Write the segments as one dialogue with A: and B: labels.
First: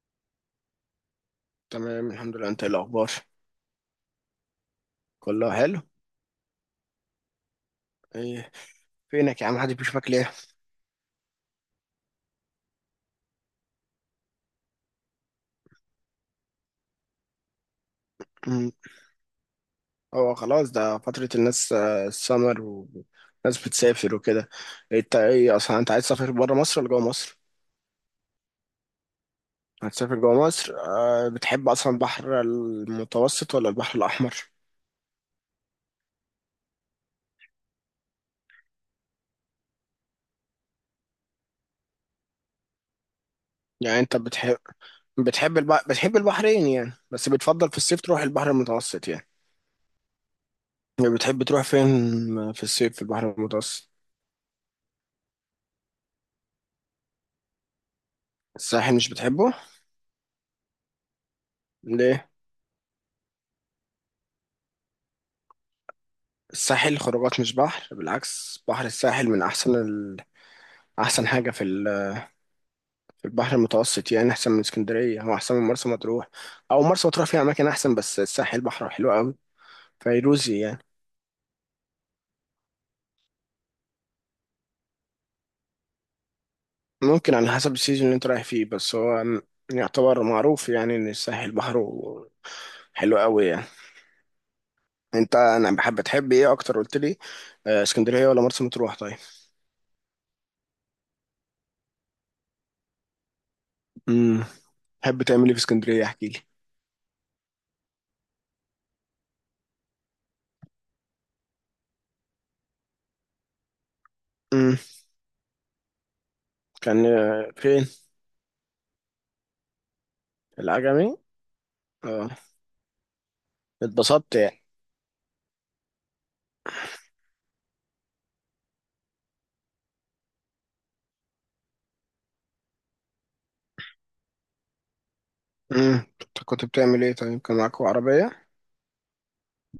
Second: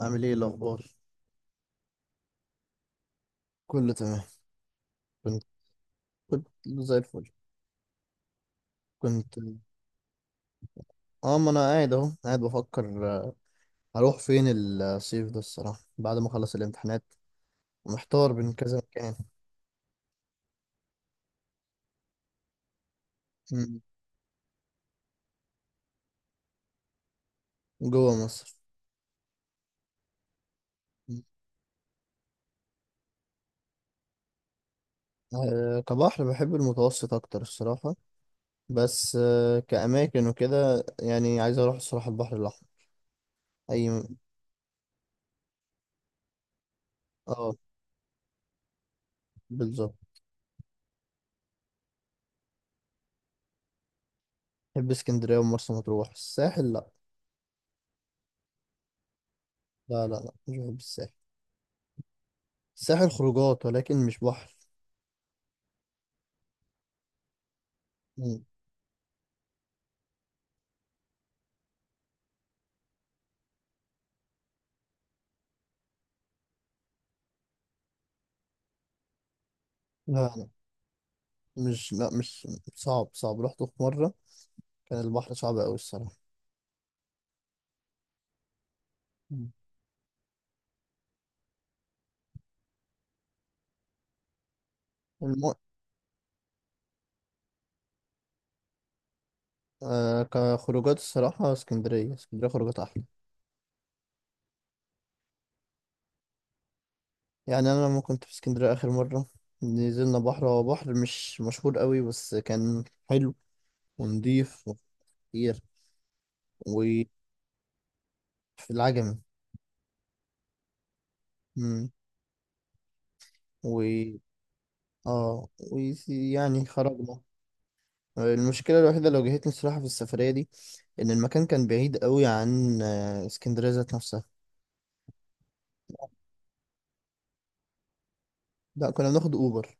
A: عامل ايه الاخبار؟
B: تمام الحمد لله، انت ايه الاخبار؟
A: كله تمام. كنت
B: كله حلو.
A: كنت زي الفل.
B: ايه؟
A: كنت
B: فينك يا عم، محدش بيشوفك ليه؟
A: اه ما انا قاعد اهو قاعد بفكر هروح فين الصيف ده الصراحه بعد ما اخلص الامتحانات، ومحتار بين
B: مم.
A: كذا مكان.
B: هو خلاص ده فترة الناس، السمر والناس
A: مم.
B: بتسافر وكده. انت ايه اصلا، انت عايز تسافر بره مصر ولا جوه مصر؟
A: جوه مصر.
B: هتسافر جوه مصر؟
A: مم.
B: أه، بتحب اصلا البحر المتوسط ولا البحر الاحمر؟
A: كبحر بحب المتوسط اكتر الصراحه. بس كاماكن وكده، يعني عايز اروح الصراحه البحر الاحمر. اي
B: يعني
A: م-
B: انت بتحب، بتحب البحرين يعني، بس
A: اه،
B: بتفضل في الصيف تروح البحر المتوسط يعني.
A: بالظبط.
B: بتحب تروح فين في الصيف في البحر المتوسط؟
A: بحب اسكندريه ومرسى مطروح. الساحل، لا.
B: الساحل مش بتحبه؟
A: لا لا لا، مش بحب الساحل.
B: ليه؟
A: الساحل خروجات ولكن مش بحر.
B: الساحل خروجات مش بحر،
A: مم.
B: بالعكس بحر الساحل من احسن احسن حاجه في في البحر المتوسط، يعني احسن من اسكندريه او احسن من مرسى مطروح، او مرسى مطروح فيها اماكن احسن، بس الساحل بحره حلو قوي،
A: لا،
B: فيروزي يعني.
A: مش صعب، صعب رحته في مرة. كان البحر صعب أوي الصراحة.
B: ممكن على حسب السيزون اللي انت رايح فيه، بس هو
A: مم.
B: يعتبر معروف يعني ان الساحل بحره حلو قوي يعني. انت
A: الم...
B: انا بحب تحب ايه اكتر قلت لي؟ اسكندريه ولا مرسى مطروح طيب؟
A: كخروجات الصراحة، اسكندرية خروجات أحلى.
B: امم. تحب تعمل ايه في اسكندريه؟ احكي لي.
A: يعني أنا لما كنت في اسكندرية آخر مرة نزلنا بحر، هو بحر مش مشهور أوي، بس كان حلو ونضيف
B: امم.
A: وكتير. وفي
B: كان فين؟
A: العجمي.
B: العجمي؟
A: مم.
B: اه.
A: و
B: اتبسطت يعني.
A: اه ويعني خرجنا. المشكلة الوحيدة اللي واجهتني الصراحة في السفرية دي، إن المكان كان بعيد أوي عن اسكندرية ذات نفسها.
B: امم. انت كنت بتعمل ايه طيب، كان معاكوا عربية؟
A: لا، كنا بناخد أوبر.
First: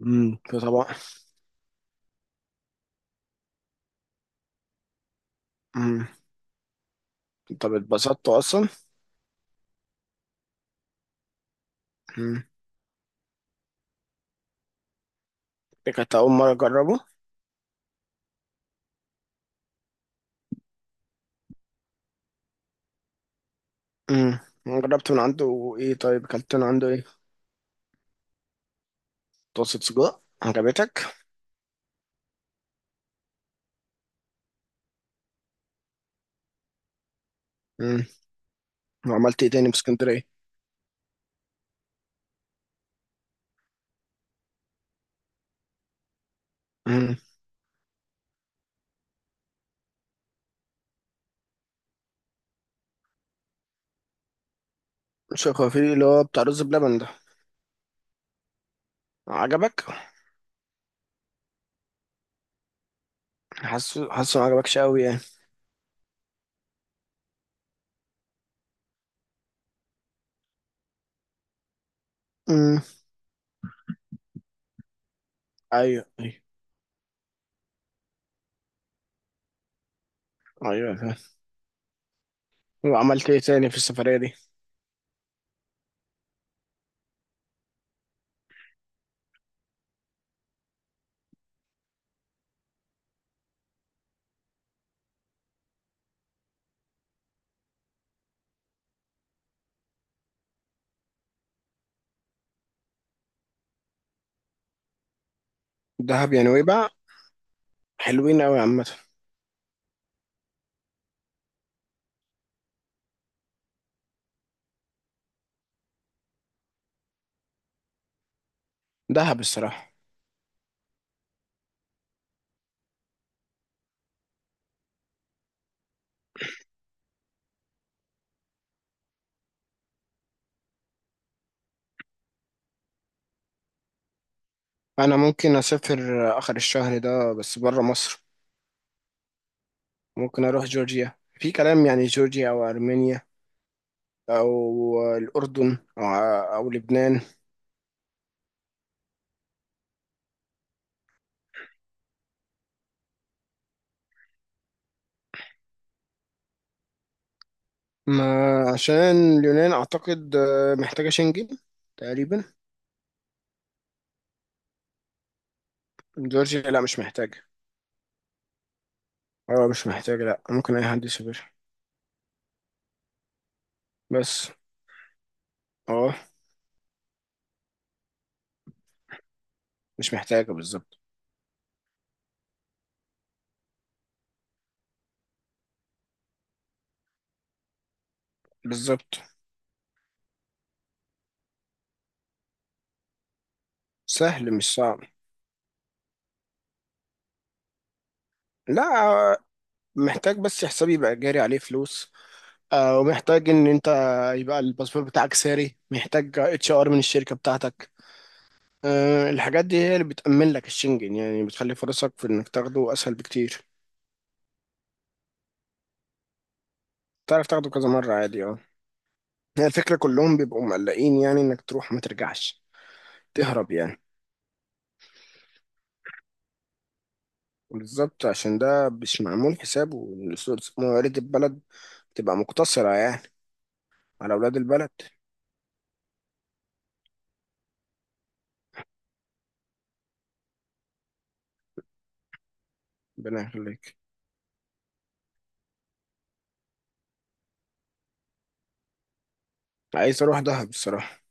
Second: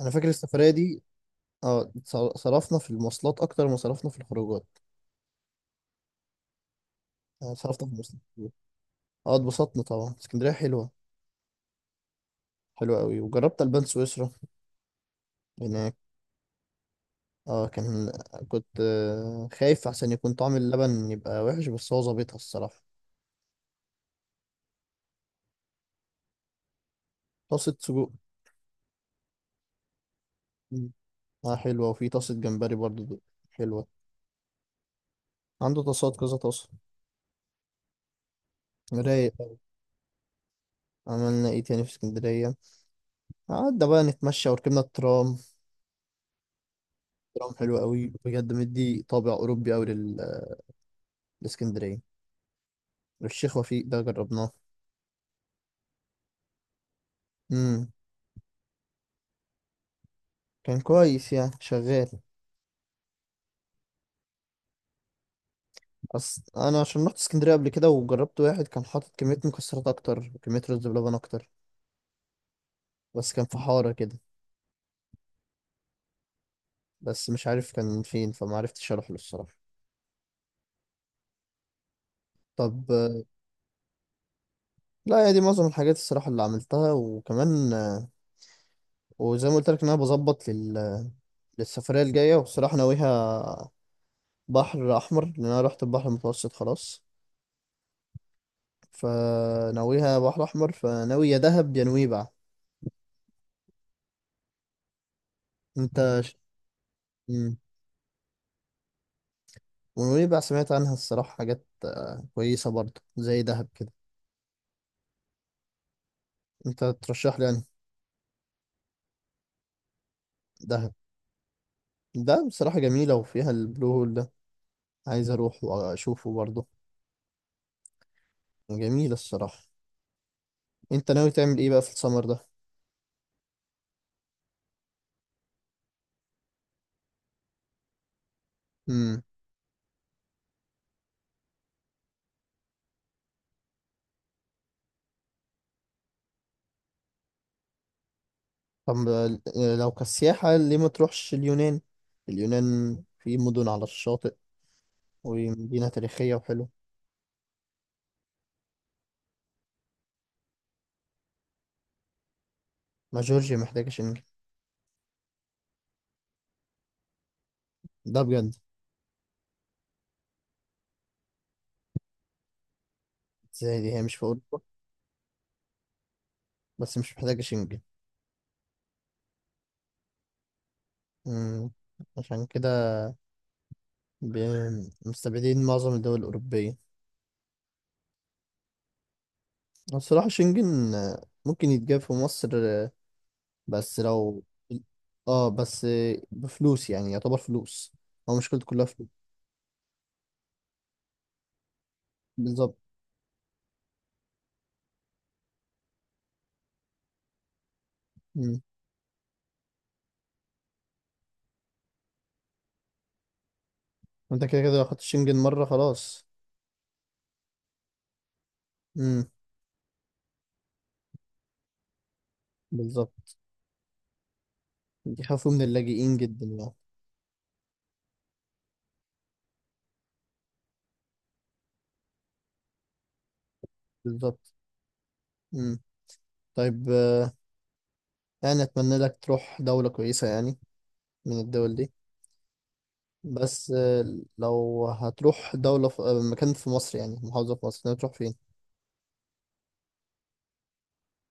A: انا فاكر
B: امم. في
A: السفريه
B: طبعا.
A: دي. اه، صرفنا في المواصلات اكتر ما صرفنا في الخروجات.
B: امم.
A: يعني
B: طب
A: صرفنا في المواصلات
B: اتبسطتوا
A: كتير.
B: اصلا؟
A: اه، اتبسطنا طبعا. اسكندريه حلوه،
B: امم.
A: حلوه قوي. وجربت البان سويسرا
B: دي
A: هناك.
B: كانت اول مرة اجربه.
A: اه، كنت خايف عشان يكون طعم اللبن يبقى وحش، بس هو ظابطها الصراحه.
B: امم. جربت من عنده ايه طيب، اكلت من عنده ايه؟
A: طاسه سجق.
B: طاسة سجق
A: مم.
B: عجبتك؟
A: اه حلوه. وفي طاسه جمبري برضو، دي حلوه. عنده طاسات كذا طاسه.
B: امم.
A: رايق
B: وعملت ايه
A: أوي.
B: تاني في اسكندرية؟
A: عملنا ايه تاني في اسكندريه؟ قعدنا بقى نتمشى وركبنا الترام.
B: امم.
A: الترام حلو قوي بجد، مدي طابع اوروبي قوي لاسكندريه. الشيخ وفيق ده جربناه.
B: شكوفيلي اللي هو بتاع رز بلبن ده
A: امم،
B: عجبك؟
A: كان كويس يعني، شغال.
B: حاسه ما عجبكش قوي يعني.
A: أصل انا عشان رحت اسكندريه قبل كده، وجربت واحد كان حاطط كميه مكسرات اكتر وكميه رز بلبن اكتر،
B: امم.
A: بس كان في حاره كده.
B: ايوه ايوه،
A: بس مش عارف كان فين، فما عرفتش اروح له الصراحه.
B: ايوه فاهم.
A: طب
B: وعملت ايه تاني في السفرية دي؟
A: لا، هي دي معظم الحاجات الصراحه اللي عملتها. وكمان وزي ما قلت لك، ان انا بظبط للسفريه الجايه. وبصراحه ناويها بحر احمر، لان انا رحت البحر المتوسط خلاص. فناويها بحر احمر، فناوي يا دهب يا نويبع. انت
B: دهب
A: ش...
B: يا نويبع.
A: مم.
B: حلوين قوي عامة.
A: ونويبع سمعت عنها الصراحة حاجات كويسة برضه زي دهب كده. انت ترشح لي يعني؟
B: دهب الصراحة.
A: دهب. دهب بصراحة جميلة، وفيها البلو هول ده، عايز اروح واشوفه برضه. جميلة الصراحة. انت ناوي تعمل ايه بقى في السمر ده؟
B: انا ممكن اسافر اخر الشهر ده بس بره مصر.
A: امم.
B: ممكن اروح جورجيا في كلام، يعني جورجيا او ارمينيا او الاردن أو لبنان.
A: طب لو كسياحة، ليه ما تروحش اليونان؟ اليونان في مدن على الشاطئ، ومدينة تاريخية وحلوة.
B: ما عشان اليونان اعتقد محتاجه شنجن تقريبا.
A: ما جورجيا محتاجة شنجن؟
B: جورجيا لا مش محتاجه.
A: ده بجد؟
B: اه مش محتاجه، لا ممكن اي حد يسافر.
A: زي دي هي مش في
B: بس
A: أوروبا،
B: اه
A: بس مش محتاجة شنجن.
B: مش محتاجه بالظبط.
A: امم. عشان كده مستبعدين معظم الدول الأوروبية.
B: بالظبط
A: الصراحة شنجن ممكن يتجاب في مصر، بس لو
B: سهل مش صعب.
A: اه، بس بفلوس يعني، يعتبر فلوس. هو مشكلته
B: لا.
A: كلها فلوس.
B: آه، محتاج بس حسابي يبقى جاري عليه فلوس.
A: بالظبط.
B: ومحتاج ان انت يبقى الباسبور بتاعك ساري، محتاج اتش ار من الشركه بتاعتك.
A: مم.
B: الحاجات دي هي اللي بتأمن لك الشنجن، يعني بتخلي فرصك في انك تاخده اسهل بكتير.
A: انت كده كده لو خدت شنجن مرة خلاص.
B: تعرف تاخده كذا مره عادي، اه.
A: مم.
B: هي الفكره كلهم بيبقوا مقلقين يعني انك تروح ما ترجعش.
A: بالظبط.
B: تهرب يعني.
A: بيخافوا من اللاجئين جدا يعني.
B: بالظبط. عشان ده مش معمول حسابه إن موارد البلد تبقى مقتصره يعني على
A: بالظبط.
B: اولاد البلد.
A: مم. طيب يعني أتمنى لك تروح دولة كويسة يعني من الدول دي.
B: ربنا
A: بس
B: يخليك.
A: لو هتروح دولة في مكان في مصر، يعني محافظة في مصر، تروح فين؟
B: عايز اروح دهب الصراحه.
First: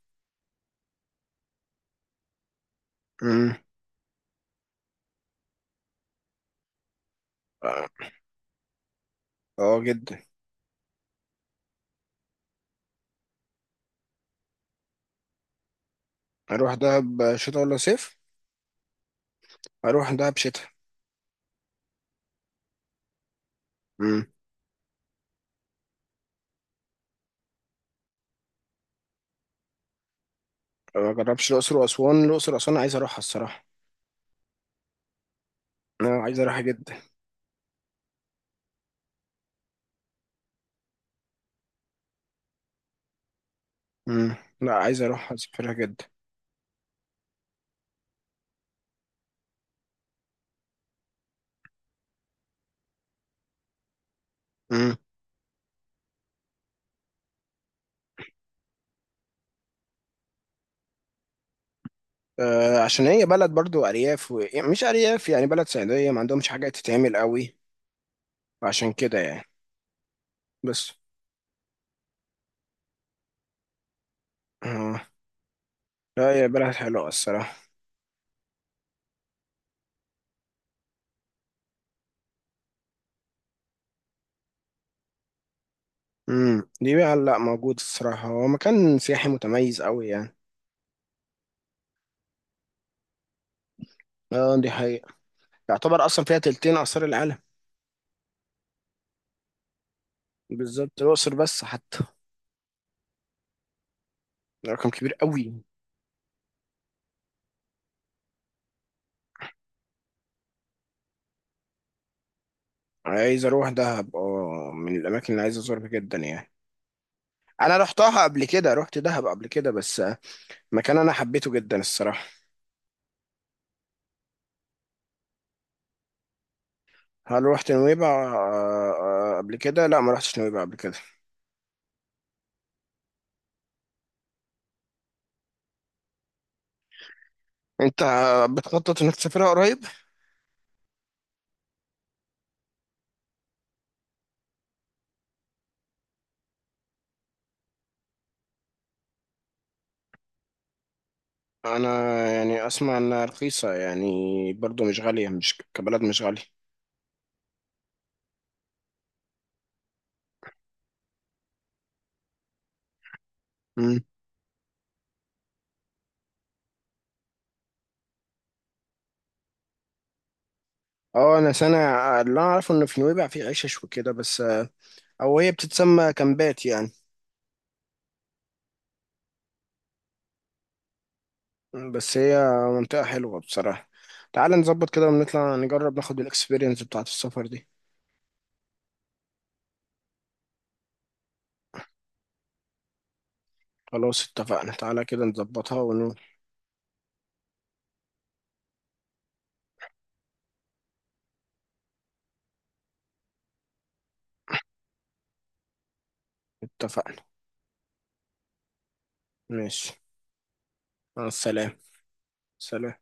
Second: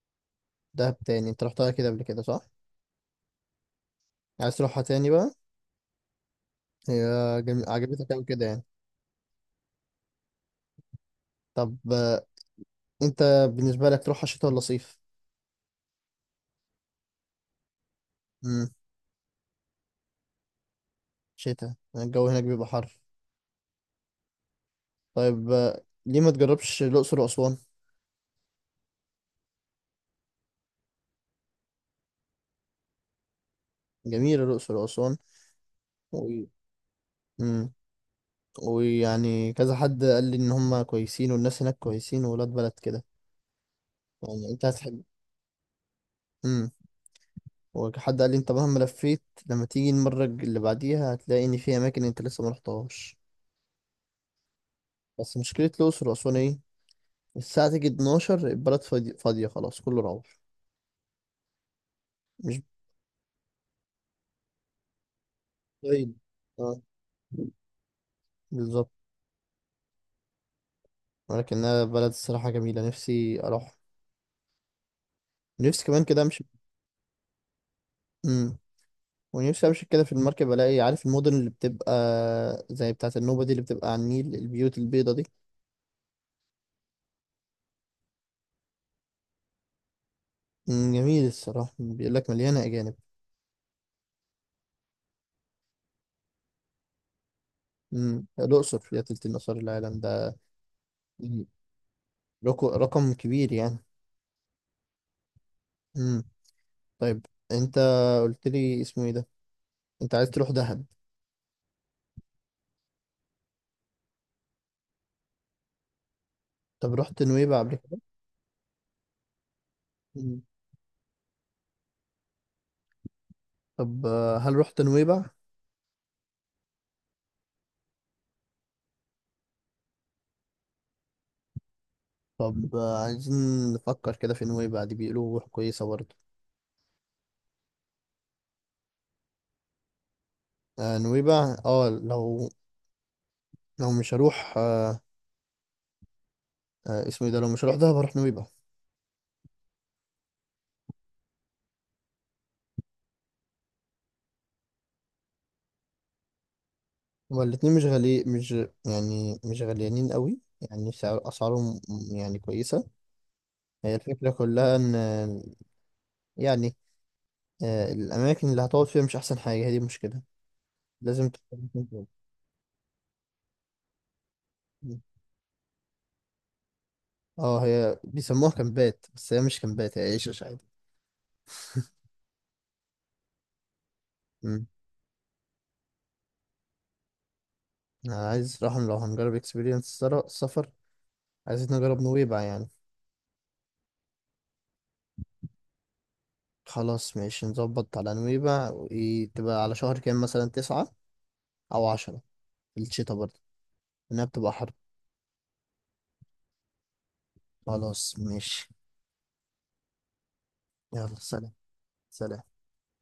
A: دهب تاني؟ انت رحتها كده قبل كده صح؟
B: امم.
A: عايز تروحها تاني بقى؟ هي
B: اه.
A: عجبتك أوي كده يعني.
B: جدا.
A: طب انت بالنسبة لك تروحها شتاء ولا صيف؟
B: اروح دهب شتاء ولا صيف؟
A: امم.
B: اروح دهب شتاء.
A: شتاء الجو هناك بيبقى حر.
B: امم.
A: طيب ليه ما تجربش الأقصر وأسوان؟
B: ما جربش الاقصر واسوان، الاقصر واسوان عايز اروحها الصراحه.
A: جميلة الأقصر وأسوان.
B: انا
A: و...
B: عايز اروحها جدا.
A: امم. ويعني كذا حد قال لي إن هما كويسين، والناس هناك كويسين وولاد بلد كده.
B: امم.
A: يعني انت
B: لا
A: هتحب.
B: عايز اروحها، اسافرها جدا.
A: امم. وحد قال لي انت مهما لفيت، لما تيجي المرة اللي بعديها هتلاقي إن في أماكن انت لسه ما رحتهاش.
B: امم.
A: بس مشكلة الأقصر وأسوان إيه؟ الساعة تيجي 12، البلد فاضية خلاص، كله روح. مش
B: آه عشان هي بلد برضو ارياف يعني مش ارياف، يعني بلد صعيديه
A: بعيد.
B: ما عندهمش حاجه
A: اه.
B: تتعمل قوي.
A: بالظبط.
B: عشان كده يعني، بس
A: ولكنها بلد الصراحة جميلة، نفسي أروح.
B: آه.
A: نفسي كمان كده
B: لا
A: أمشي.
B: هي بلد حلوه الصراحه.
A: مم. ونفسي أمشي كده في المركب، ألاقي عارف المدن اللي بتبقى زي بتاعة النوبة دي، اللي بتبقى على النيل، البيوت البيضة دي.
B: امم. دي بقى لا موجود الصراحه، هو مكان سياحي متميز قوي يعني.
A: جميل الصراحة. بيقول لك مليانة أجانب.
B: اه دي حقيقه. يعتبر اصلا فيها تلتين اثار العالم.
A: الأقصر فيها تلت الآثار العالم ده.
B: بالظبط، الاقصر
A: مم.
B: بس حتى.
A: رقم كبير يعني.
B: رقم كبير قوي.
A: مم. طيب، أنت قلت لي اسمه إيه ده؟ أنت عايز تروح دهب.
B: عايز اروح دهب، اه، من الاماكن اللي عايز ازورها جدا يعني.
A: طب رحت نويبع قبل
B: انا
A: كده؟
B: رحتها قبل كده، رحت دهب قبل كده بس مكان انا حبيته جدا الصراحه.
A: طب هل رحت نويبع؟
B: هل رحت نويبع؟ قبل كده لا ما رحتش نويبع قبل كده.
A: طب عايزين نفكر كده في نويبع دي، بيقولوا روح كويسة برضه.
B: انت بتخطط انك تسافرها قريب؟
A: نويبع، اه، لو، لو مش هروح اسمه إيه ده، لو مش هروح دهب هروح نويبع.
B: انا يعني اسمع انها رخيصه يعني، برضو مش غاليه، مش كبلد مش غاليه.
A: هما الاتنين مش غالي، مش يعني مش غاليانين قوي. يعني سعر أسعارهم يعني كويسة. هي
B: مم.
A: الفكرة كلها إن يعني الأماكن اللي هتقعد فيها مش أحسن حاجة، هي دي المشكلة. لازم
B: اه، انا سنه،
A: مكان تقعد.
B: اللي انا اعرفه ان في نويبع في عيشه وكده، بس او هي بتتسمى كامبات يعني.
A: اه، هي بيسموها كامبات، بس هي مش كامبات، هي عيشة عادي.
B: بس هي منطقة حلوة بصراحة. تعالى نظبط كده ونطلع نجرب ناخد الاكسبيرينس بتاعة السفر دي.
A: أنا عايز راح لو هنجرب اكسبيرينس سفر، عايزين نجرب نويبع يعني.
B: خلاص اتفقنا، تعالى كده نظبطها ونقول.
A: خلاص ماشي، نظبط على نويبع، وإيه تبقى على شهر كام مثلا؟ تسعة أو عشرة، في الشتا برضه، لأنها بتبقى حر.
B: اتفقنا.
A: خلاص ماشي.
B: ماشي.
A: يلا
B: مع
A: سلام.
B: السلامة.
A: سلام.
B: سلام.